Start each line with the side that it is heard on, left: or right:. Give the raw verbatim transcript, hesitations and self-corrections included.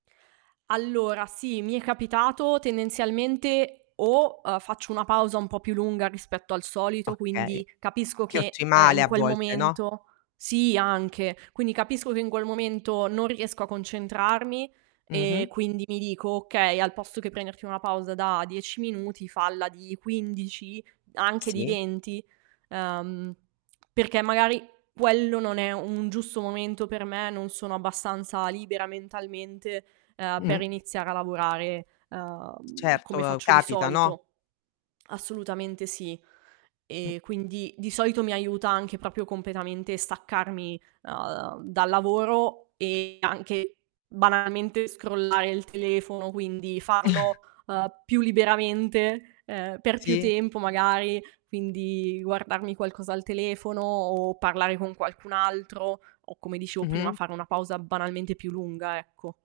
right: Allora, sì, mi è capitato tendenzialmente, o, uhm, faccio una pausa un po' più lunga rispetto al solito,
left: Okay,
right: quindi capisco
left: che è
right: che, ehm,
left: ottimale
right: in
left: a
right: quel
left: volte, no?
right: momento sì anche, quindi capisco che in quel momento non riesco a concentrarmi e
left: Mh-mh.
right: quindi mi dico: "Okay, al posto che prenderti una pausa da dieci minuti falla di quindici, anche di
left: Sì.
right: venti." Ehm, perché magari quello non è un giusto momento per me, non sono abbastanza libera mentalmente, ehm, per
left: Mh-mh.
right: iniziare a lavorare, ehm,
left: Certo,
right: come
left: uhm,
right: faccio di
left: capita, no?
right: solito. Assolutamente sì.
left: Mh.
right: Ehm, quindi, di solito mi aiuta anche propio completamente staccarmi, uhm, dal lavoro, e anche banalmente scrollare il telefono, quindi farlo, uhm, più liberamente, ehm, per più
left: Sì.
right: tempo magari, quindi guardarmi qualcosa al telefono o parlare con qualcun altro, o come dicevo prima,
left: Mh-mh.
right: fare una pausa banalmente più lunga, ecco.